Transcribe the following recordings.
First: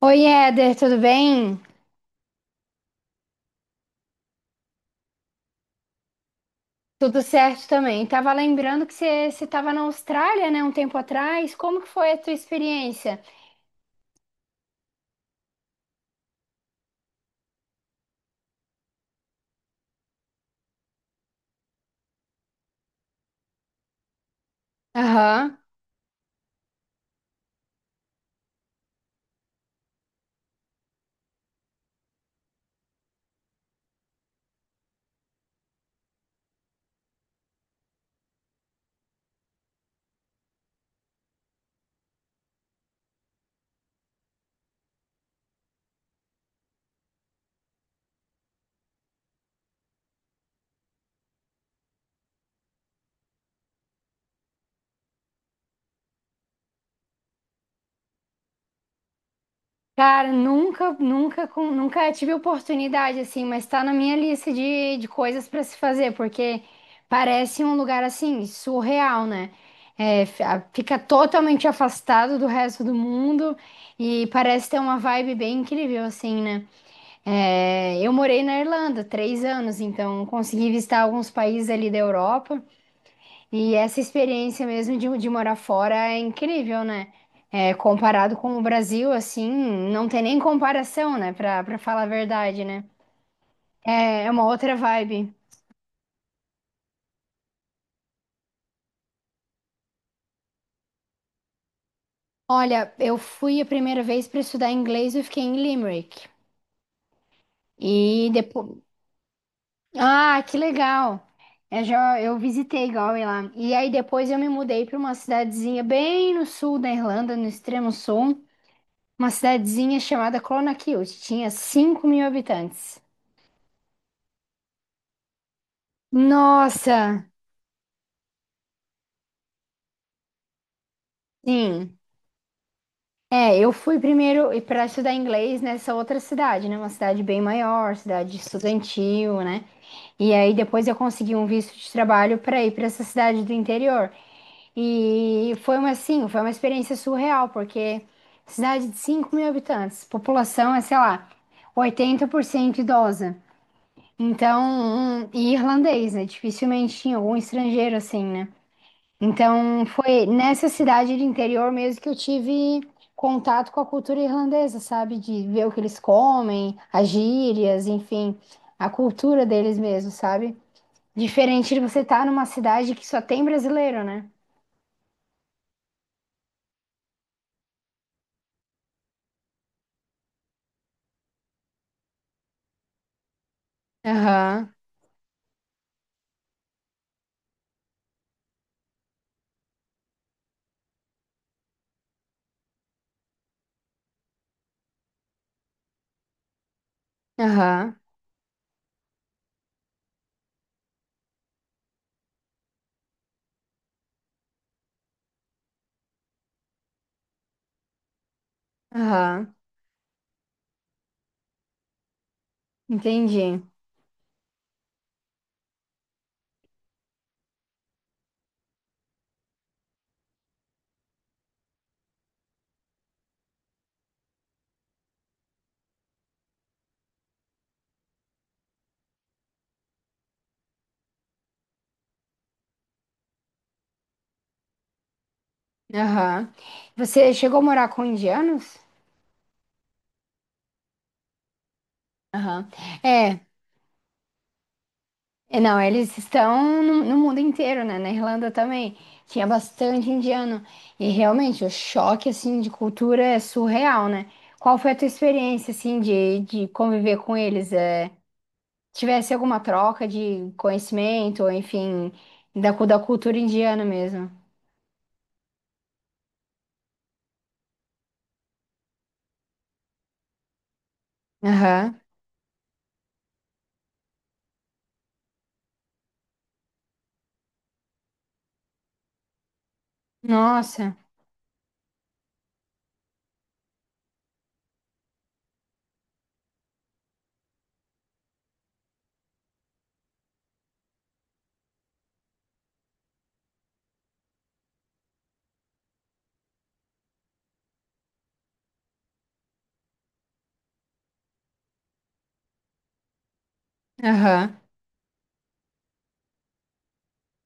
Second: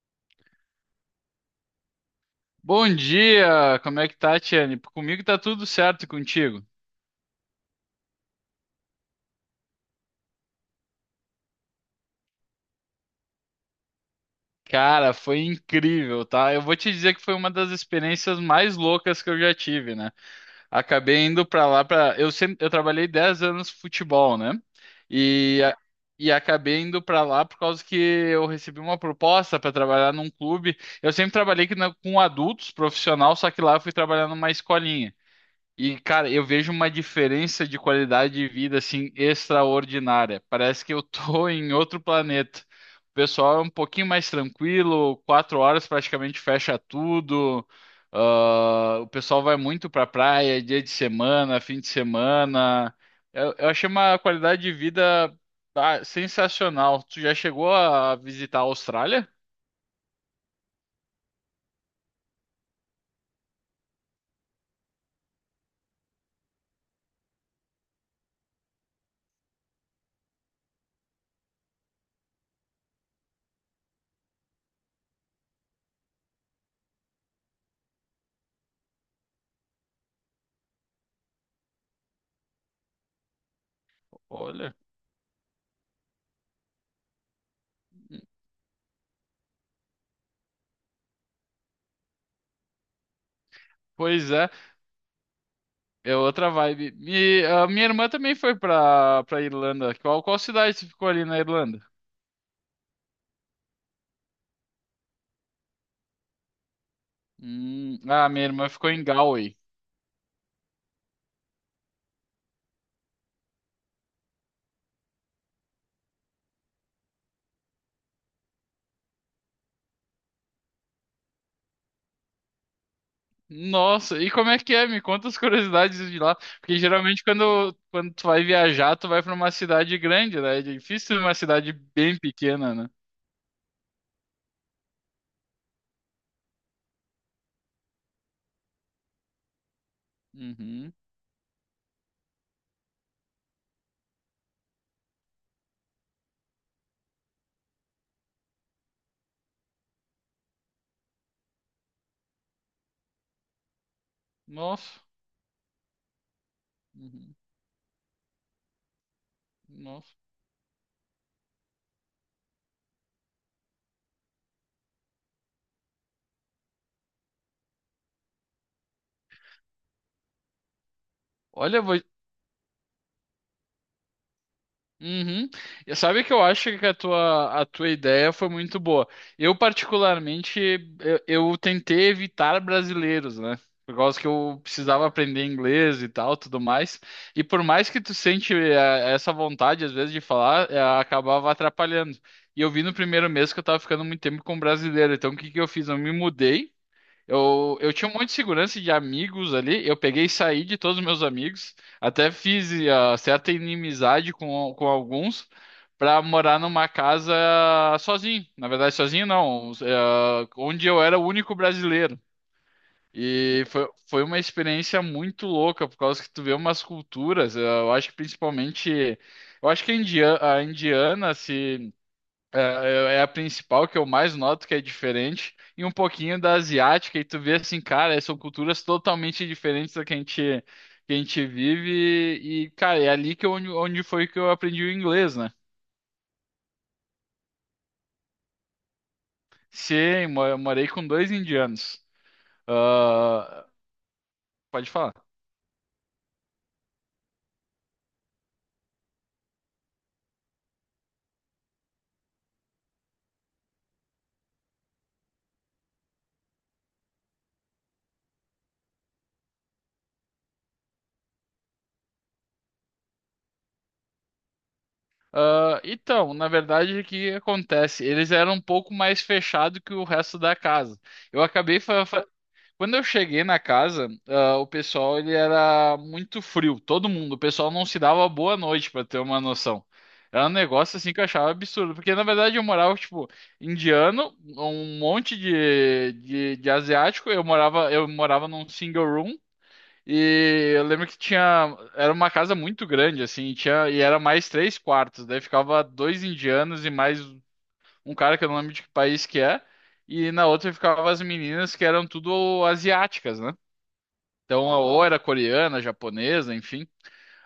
Oi, Éder, tudo bem? Bom dia, como é que tá, Tiane? Comigo tá tudo certo e contigo? Tudo certo também. Tava lembrando que você estava na Austrália, né, um tempo atrás. Como que foi a tua experiência? Cara, foi incrível, tá? Eu vou te dizer que foi uma das experiências mais loucas que eu já tive, né? Acabei indo pra lá pra. Eu sempre, eu trabalhei 10 anos futebol, né? Aham. E a- e acabei indo pra lá por causa que eu recebi uma proposta pra trabalhar num clube. Eu sempre trabalhei com adultos, profissional, só que lá eu fui trabalhar numa escolinha. E, cara, eu vejo uma diferença de qualidade de vida, assim, extraordinária. Parece que eu tô em outro planeta. O pessoal é um pouquinho mais tranquilo, 4 horas praticamente fecha tudo. Ah, o pessoal vai muito pra praia, dia de semana, fim de semana. Eu achei uma qualidade de vida, ah, sensacional. Tu já chegou a visitar a Austrália? Cara, nunca, nunca tive oportunidade assim, mas tá na minha lista de coisas para se fazer, porque parece um lugar assim surreal, né? É, fica totalmente afastado do resto do mundo e parece ter uma vibe bem incrível assim, né? É, eu morei na Irlanda 3 anos, então consegui visitar alguns países ali da Europa. E essa experiência Olha. mesmo de morar fora é incrível, né? É, comparado com o Brasil, assim, não tem nem comparação, né? Pra falar a verdade, né? É, é Pois uma é. outra vibe. É outra vibe. E a minha irmã também foi pra Irlanda. Qual cidade você ficou ali na Irlanda? Olha, eu fui a primeira vez para estudar inglês, eu fiquei em Limerick. E Ah, minha irmã depois, ficou em Galway. ah, que legal. Eu já eu visitei Galway lá. E aí depois eu me mudei para uma cidadezinha bem no sul da Irlanda, no extremo sul, uma cidadezinha chamada Clonakilty. Tinha 5.000 habitantes. Nossa, e como é que é? Me conta as curiosidades de lá. Porque Nossa, geralmente quando tu vai viajar, tu vai pra uma cidade grande, né? É difícil uma cidade sim. bem pequena, né? É, eu fui primeiro para estudar inglês nessa outra cidade, né? Uma cidade bem maior, cidade estudantil, né? E aí depois Uhum. eu consegui um visto de trabalho para ir para essa cidade do interior. E foi uma, assim, foi uma experiência surreal, porque cidade de 5.000 habitantes, população é, sei lá, 80% idosa. Nossa. Então, e irlandês, né? Dificilmente tinha Uhum. algum estrangeiro assim, né? Então, Nossa. foi nessa cidade de interior mesmo que eu tive contato com a cultura irlandesa, sabe? De ver o que eles comem, as gírias, enfim, a cultura deles mesmo, sabe? Diferente de Olha, vou, você estar numa cidade que só tem brasileiro, né? uhum. E sabe que eu acho que a tua ideia foi muito boa. Eu, particularmente, eu, eu tentei evitar brasileiros, né? Por causa que eu Aham. precisava aprender inglês e tal, tudo mais. E por mais que tu sente essa vontade, às vezes, de falar, acabava atrapalhando. E eu vi no primeiro mês que eu tava ficando muito tempo com brasileiro. Então, o que que eu fiz? Eu me mudei. Eu Aham, tinha um monte de segurança de amigos ali. Eu peguei e saí de todos os meus amigos. Até fiz certa inimizade com alguns para morar numa casa sozinho. Na verdade, sozinho aham, não. Onde eu era o único brasileiro. entendi. E foi uma experiência muito louca, por causa que tu vê umas culturas. Eu acho que principalmente. Eu acho que a indiana se. É a principal que eu mais noto que é diferente, e um pouquinho da asiática, e tu vê assim, cara, são culturas totalmente diferentes da que a gente vive, e, cara, é ali que eu, onde foi que eu aprendi o inglês, né? Aham. Você chegou a morar com indianos? Sim, eu morei com dois indianos. Aham. É, Ah, pode falar. é, não, eles estão no mundo inteiro, né? Na Irlanda também. Tinha bastante indiano. E realmente, o choque, assim, de cultura é surreal, né? Qual foi a tua experiência, assim, de conviver com eles? É, tivesse alguma troca de conhecimento, enfim, da cultura indiana mesmo? Ah, então, na verdade, o que acontece? Eles eram um pouco mais fechados que o resto da casa. Eu acabei Aham. Quando eu cheguei na casa, o pessoal ele era muito frio, todo mundo. O pessoal não se dava boa noite, pra ter uma noção. Era um Nossa, negócio assim que eu achava absurdo, porque na verdade eu morava tipo indiano, um monte de asiático. Eu morava num single room e eu lembro que tinha era uma casa muito grande assim, e era mais três quartos. Daí ficava dois indianos e mais um cara que eu não lembro de que país que é, e na outra ficavam as meninas que eram tudo asiáticas, né? aham. Então, ou era coreana, japonesa, enfim.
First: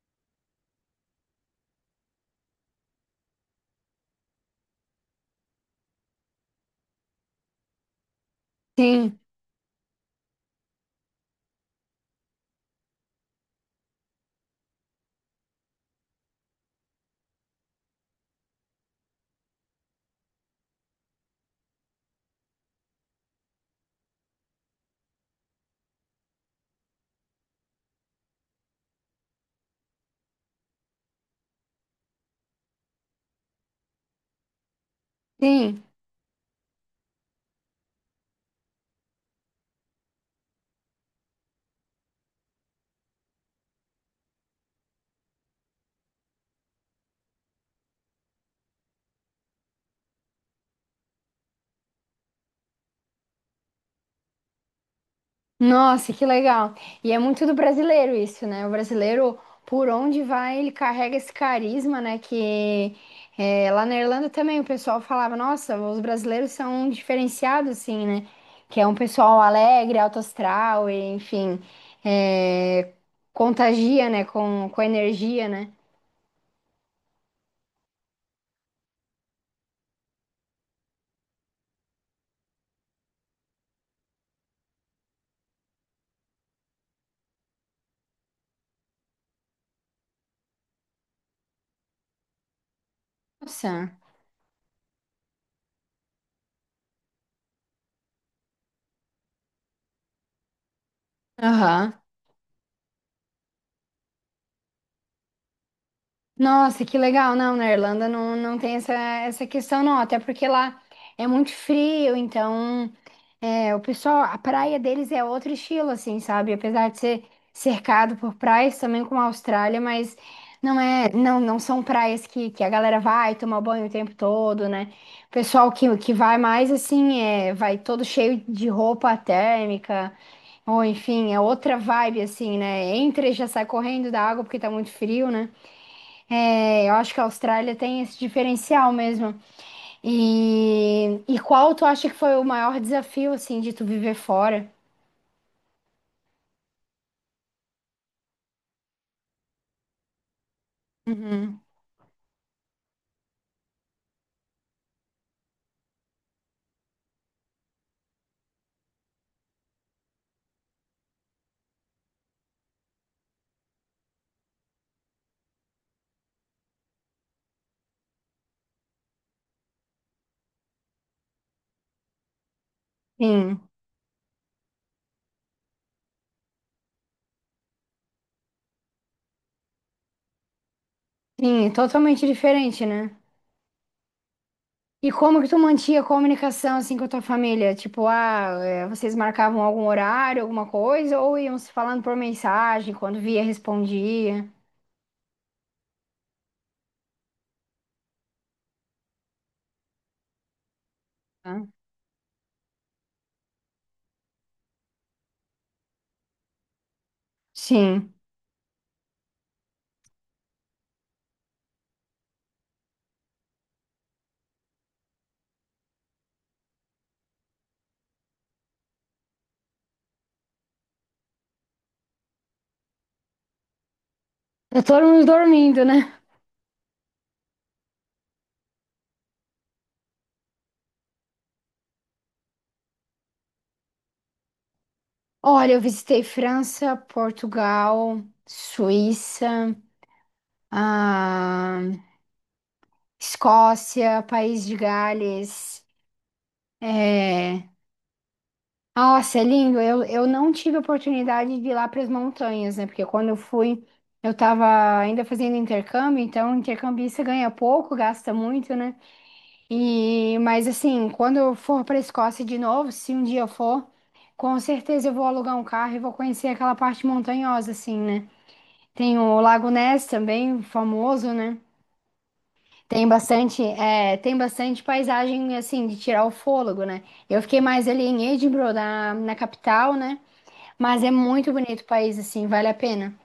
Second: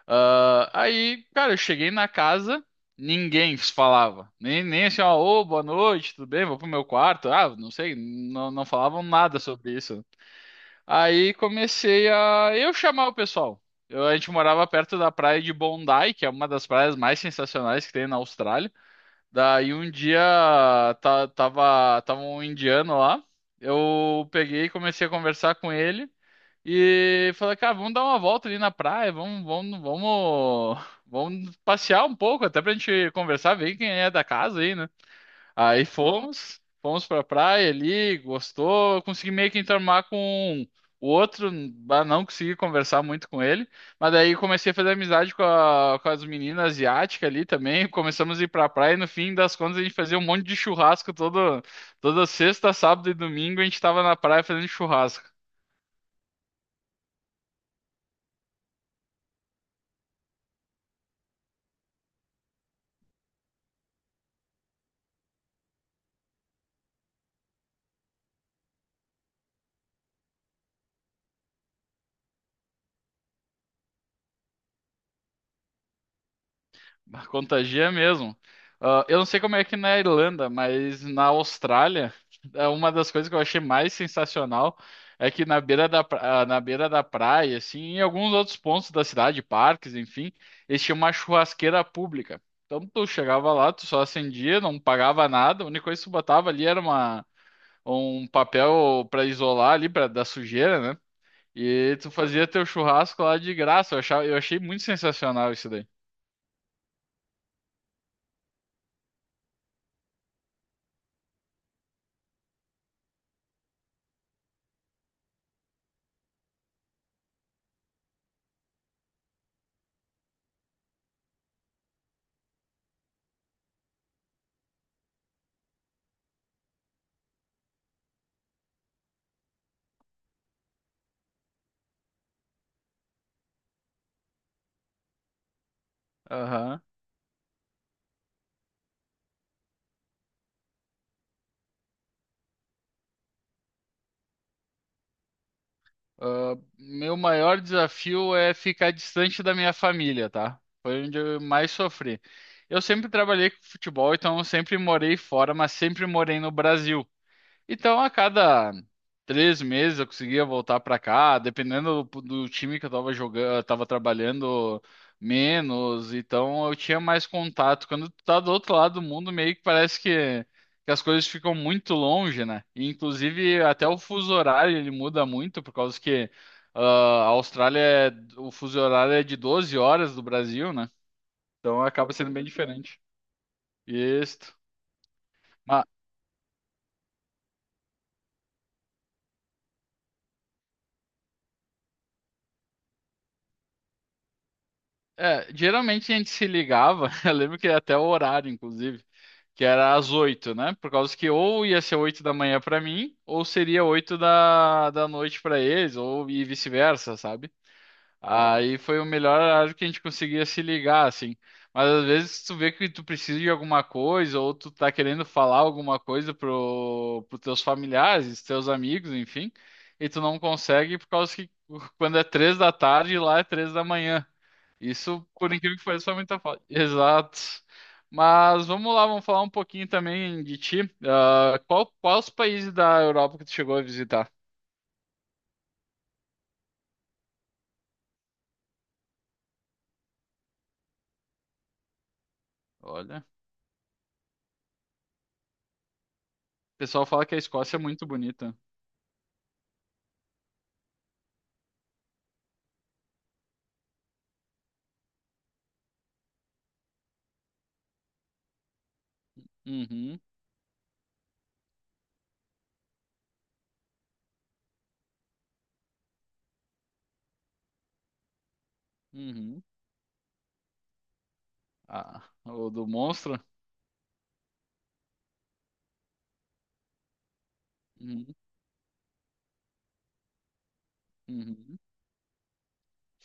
Ah, aí, cara, eu cheguei na casa, ninguém falava. Nem assim, ó, ô, boa noite, tudo bem? Vou pro meu quarto. Ah, não sei, não falavam Sim, nada sobre isso. Aí comecei a eu chamar o pessoal. Eu, a gente morava perto da praia de Bondi, que é uma das praias mais sensacionais que tem na Austrália. Daí um dia tava um indiano lá, eu peguei e comecei a conversar com ele e falei, cara, vamos dar uma volta ali na praia, vamos, vamos, vamos, vamos passear um pouco, até pra gente conversar, ver quem é da casa aí, né? sim. Aí fomos pra praia ali, gostou. Eu consegui meio que enturmar com o outro, bah, não consegui conversar muito com ele. Mas daí comecei a fazer amizade com as meninas asiáticas ali também. Começamos a ir pra praia e no fim das contas a gente fazia um monte de churrasco toda sexta, sábado e domingo a gente tava na praia fazendo churrasco. Nossa, que legal. E é muito do brasileiro isso, né? O brasileiro, por onde vai, ele carrega esse carisma, né? Que é, lá na Irlanda também o pessoal falava, nossa, os brasileiros são diferenciados, assim, né? Que é um pessoal alegre, alto astral, e, enfim, é, contagia, né? Com energia, né? Bah, contagia mesmo. Ah, eu não sei como é que na Irlanda, mas na Austrália, é uma das coisas que eu achei mais sensacional é que na beira na beira da praia, assim, em alguns outros pontos da cidade, parques, enfim, eles tinham uma churrasqueira pública. Então tu chegava lá, tu Nossa. só acendia, não pagava nada, a única coisa que tu botava ali era uma, um papel para isolar ali pra, da sujeira, né? Aham. E tu fazia teu churrasco lá de graça. Eu achei muito sensacional isso daí. Nossa, que legal. Não, na Irlanda não, não tem essa, essa questão, não. Até porque lá é muito frio, então é, o pessoal, a praia deles é outro estilo, assim, sabe? Apesar de ser cercado por praias, também como a Austrália, mas não é, não, não são praias que a galera vai tomar banho o tempo todo, né? O pessoal que vai mais assim, é, vai todo cheio de roupa térmica. Ou enfim, é outra vibe assim, né? Entra e já sai correndo da água porque tá muito frio, né? É, eu acho que a Austrália tem esse diferencial mesmo. E qual tu acha que foi o maior desafio, assim, de tu viver fora? Ah, meu maior desafio é ficar distante da minha família, tá? Foi onde eu Uhum. mais sofri. Eu sempre trabalhei com futebol, então eu sempre morei fora, mas sempre morei no Brasil. Então, a cada 3 meses eu conseguia voltar pra cá, dependendo do time que eu tava jogando, eu tava trabalhando menos, então eu tinha mais contato. Quando tu tá do outro lado do mundo, meio que parece que as coisas ficam muito longe, né? E, inclusive, Sim, até o fuso horário ele muda muito, por causa que ah, a Austrália, é- o fuso horário é de 12 horas do Brasil, né? sim, Então acaba totalmente sendo bem diferente, diferente. né? Isso. E como que tu mantinha a comunicação, assim, com a tua família? Tipo, ah, é, vocês marcavam algum horário, alguma coisa, ou iam se falando por mensagem, quando via, respondia? É, geralmente a gente se ligava, eu lembro que até o horário, inclusive, que era às 8, né? Por causa que ou Tá? ia ser 8 da manhã pra mim, ou seria oito da noite pra eles, ou e vice-versa, sabe? Sim. Aí foi o melhor horário que a gente conseguia se ligar, assim. Mas às vezes tu vê que tu precisa de alguma coisa, ou tu tá querendo falar alguma coisa pros teus familiares, teus amigos, enfim, e tu não consegue por causa que quando é 3 da tarde, lá é 3 da manhã. Tá todo Isso, mundo por incrível dormindo, que né? pareça, foi muita falta. Exato. Mas vamos lá, vamos falar um pouquinho também de ti. Ah, quais países da Europa que tu chegou a visitar? Olha, eu visitei França, Portugal, Suíça. A Olha, o Escócia, País de Gales. pessoal fala que a É... Escócia é muito bonita. Nossa, é lindo. Eu não tive a oportunidade de ir lá para as montanhas, né? Porque quando eu fui, eu estava ainda fazendo intercâmbio, então intercambista ganha pouco, gasta muito, né? Uhum, E, mas assim, quando eu for para a Escócia de novo, se um dia eu for, com certeza eu vou alugar um carro e vou conhecer aquela parte montanhosa, assim, né? Tem o uhum. Lago Ness também, famoso, né? Ah, o do Tem monstro? bastante, é, tem bastante paisagem assim de tirar o fôlego, né? Eu fiquei mais ali em Uhum, Edinburgh, na, na capital, né? Mas é muito uhum. bonito o país, assim, vale a pena.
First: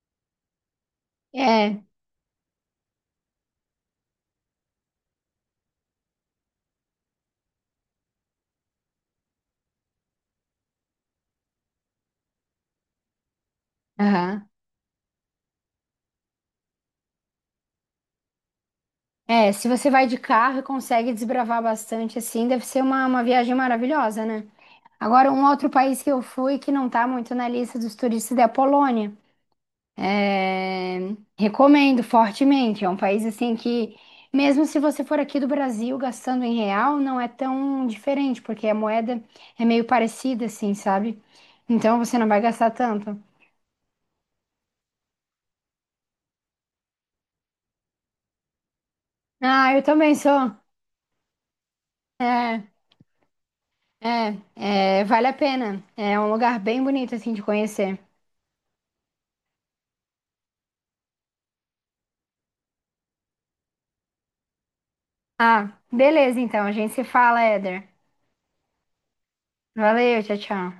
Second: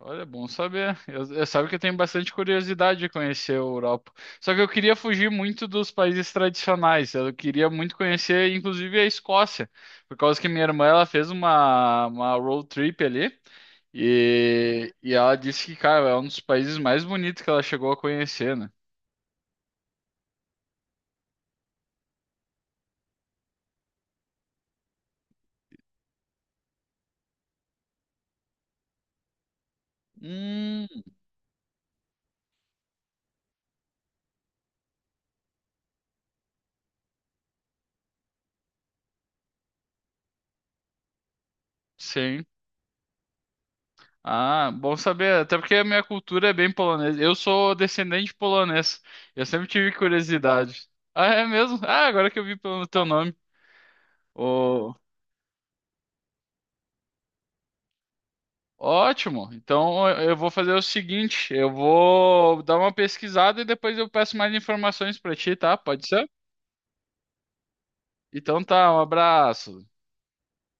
Olha, é bom saber. Eu sabe que eu É, tenho bastante curiosidade de conhecer a Europa. Só que eu queria fugir muito dos países tradicionais. Eu queria muito conhecer, inclusive, a Escócia, por causa que minha irmã ela fez uma road trip ali aham. E ela disse que, cara, é um dos países mais bonitos que ela chegou a conhecer, né? É, se você vai de carro e consegue desbravar bastante, assim, deve ser uma viagem maravilhosa, né? Agora, um outro país que eu fui que não tá muito na lista dos turistas é a Polônia. Hum, É, recomendo fortemente. É um país assim que, mesmo se você for aqui do Brasil gastando em real, não é tão diferente, porque a moeda é meio parecida, assim, sabe? Então você não vai sim. gastar tanto. Ah, bom saber. Até porque a minha cultura é bem polonesa. Eu sou descendente polonês. Eu sempre Ah, eu tive também sou. curiosidade. Ah, é mesmo? Ah, agora que eu vi É, pelo teu nome. Ô, é, é, vale a pena. É um lugar bem bonito, assim, de conhecer. ótimo. Então eu vou fazer o seguinte, eu vou dar uma pesquisada e depois eu peço mais informações para ti, Ah, tá? Pode ser? beleza, então. A gente se fala, Éder. Então tá, um abraço. Valeu, tchau, tchau.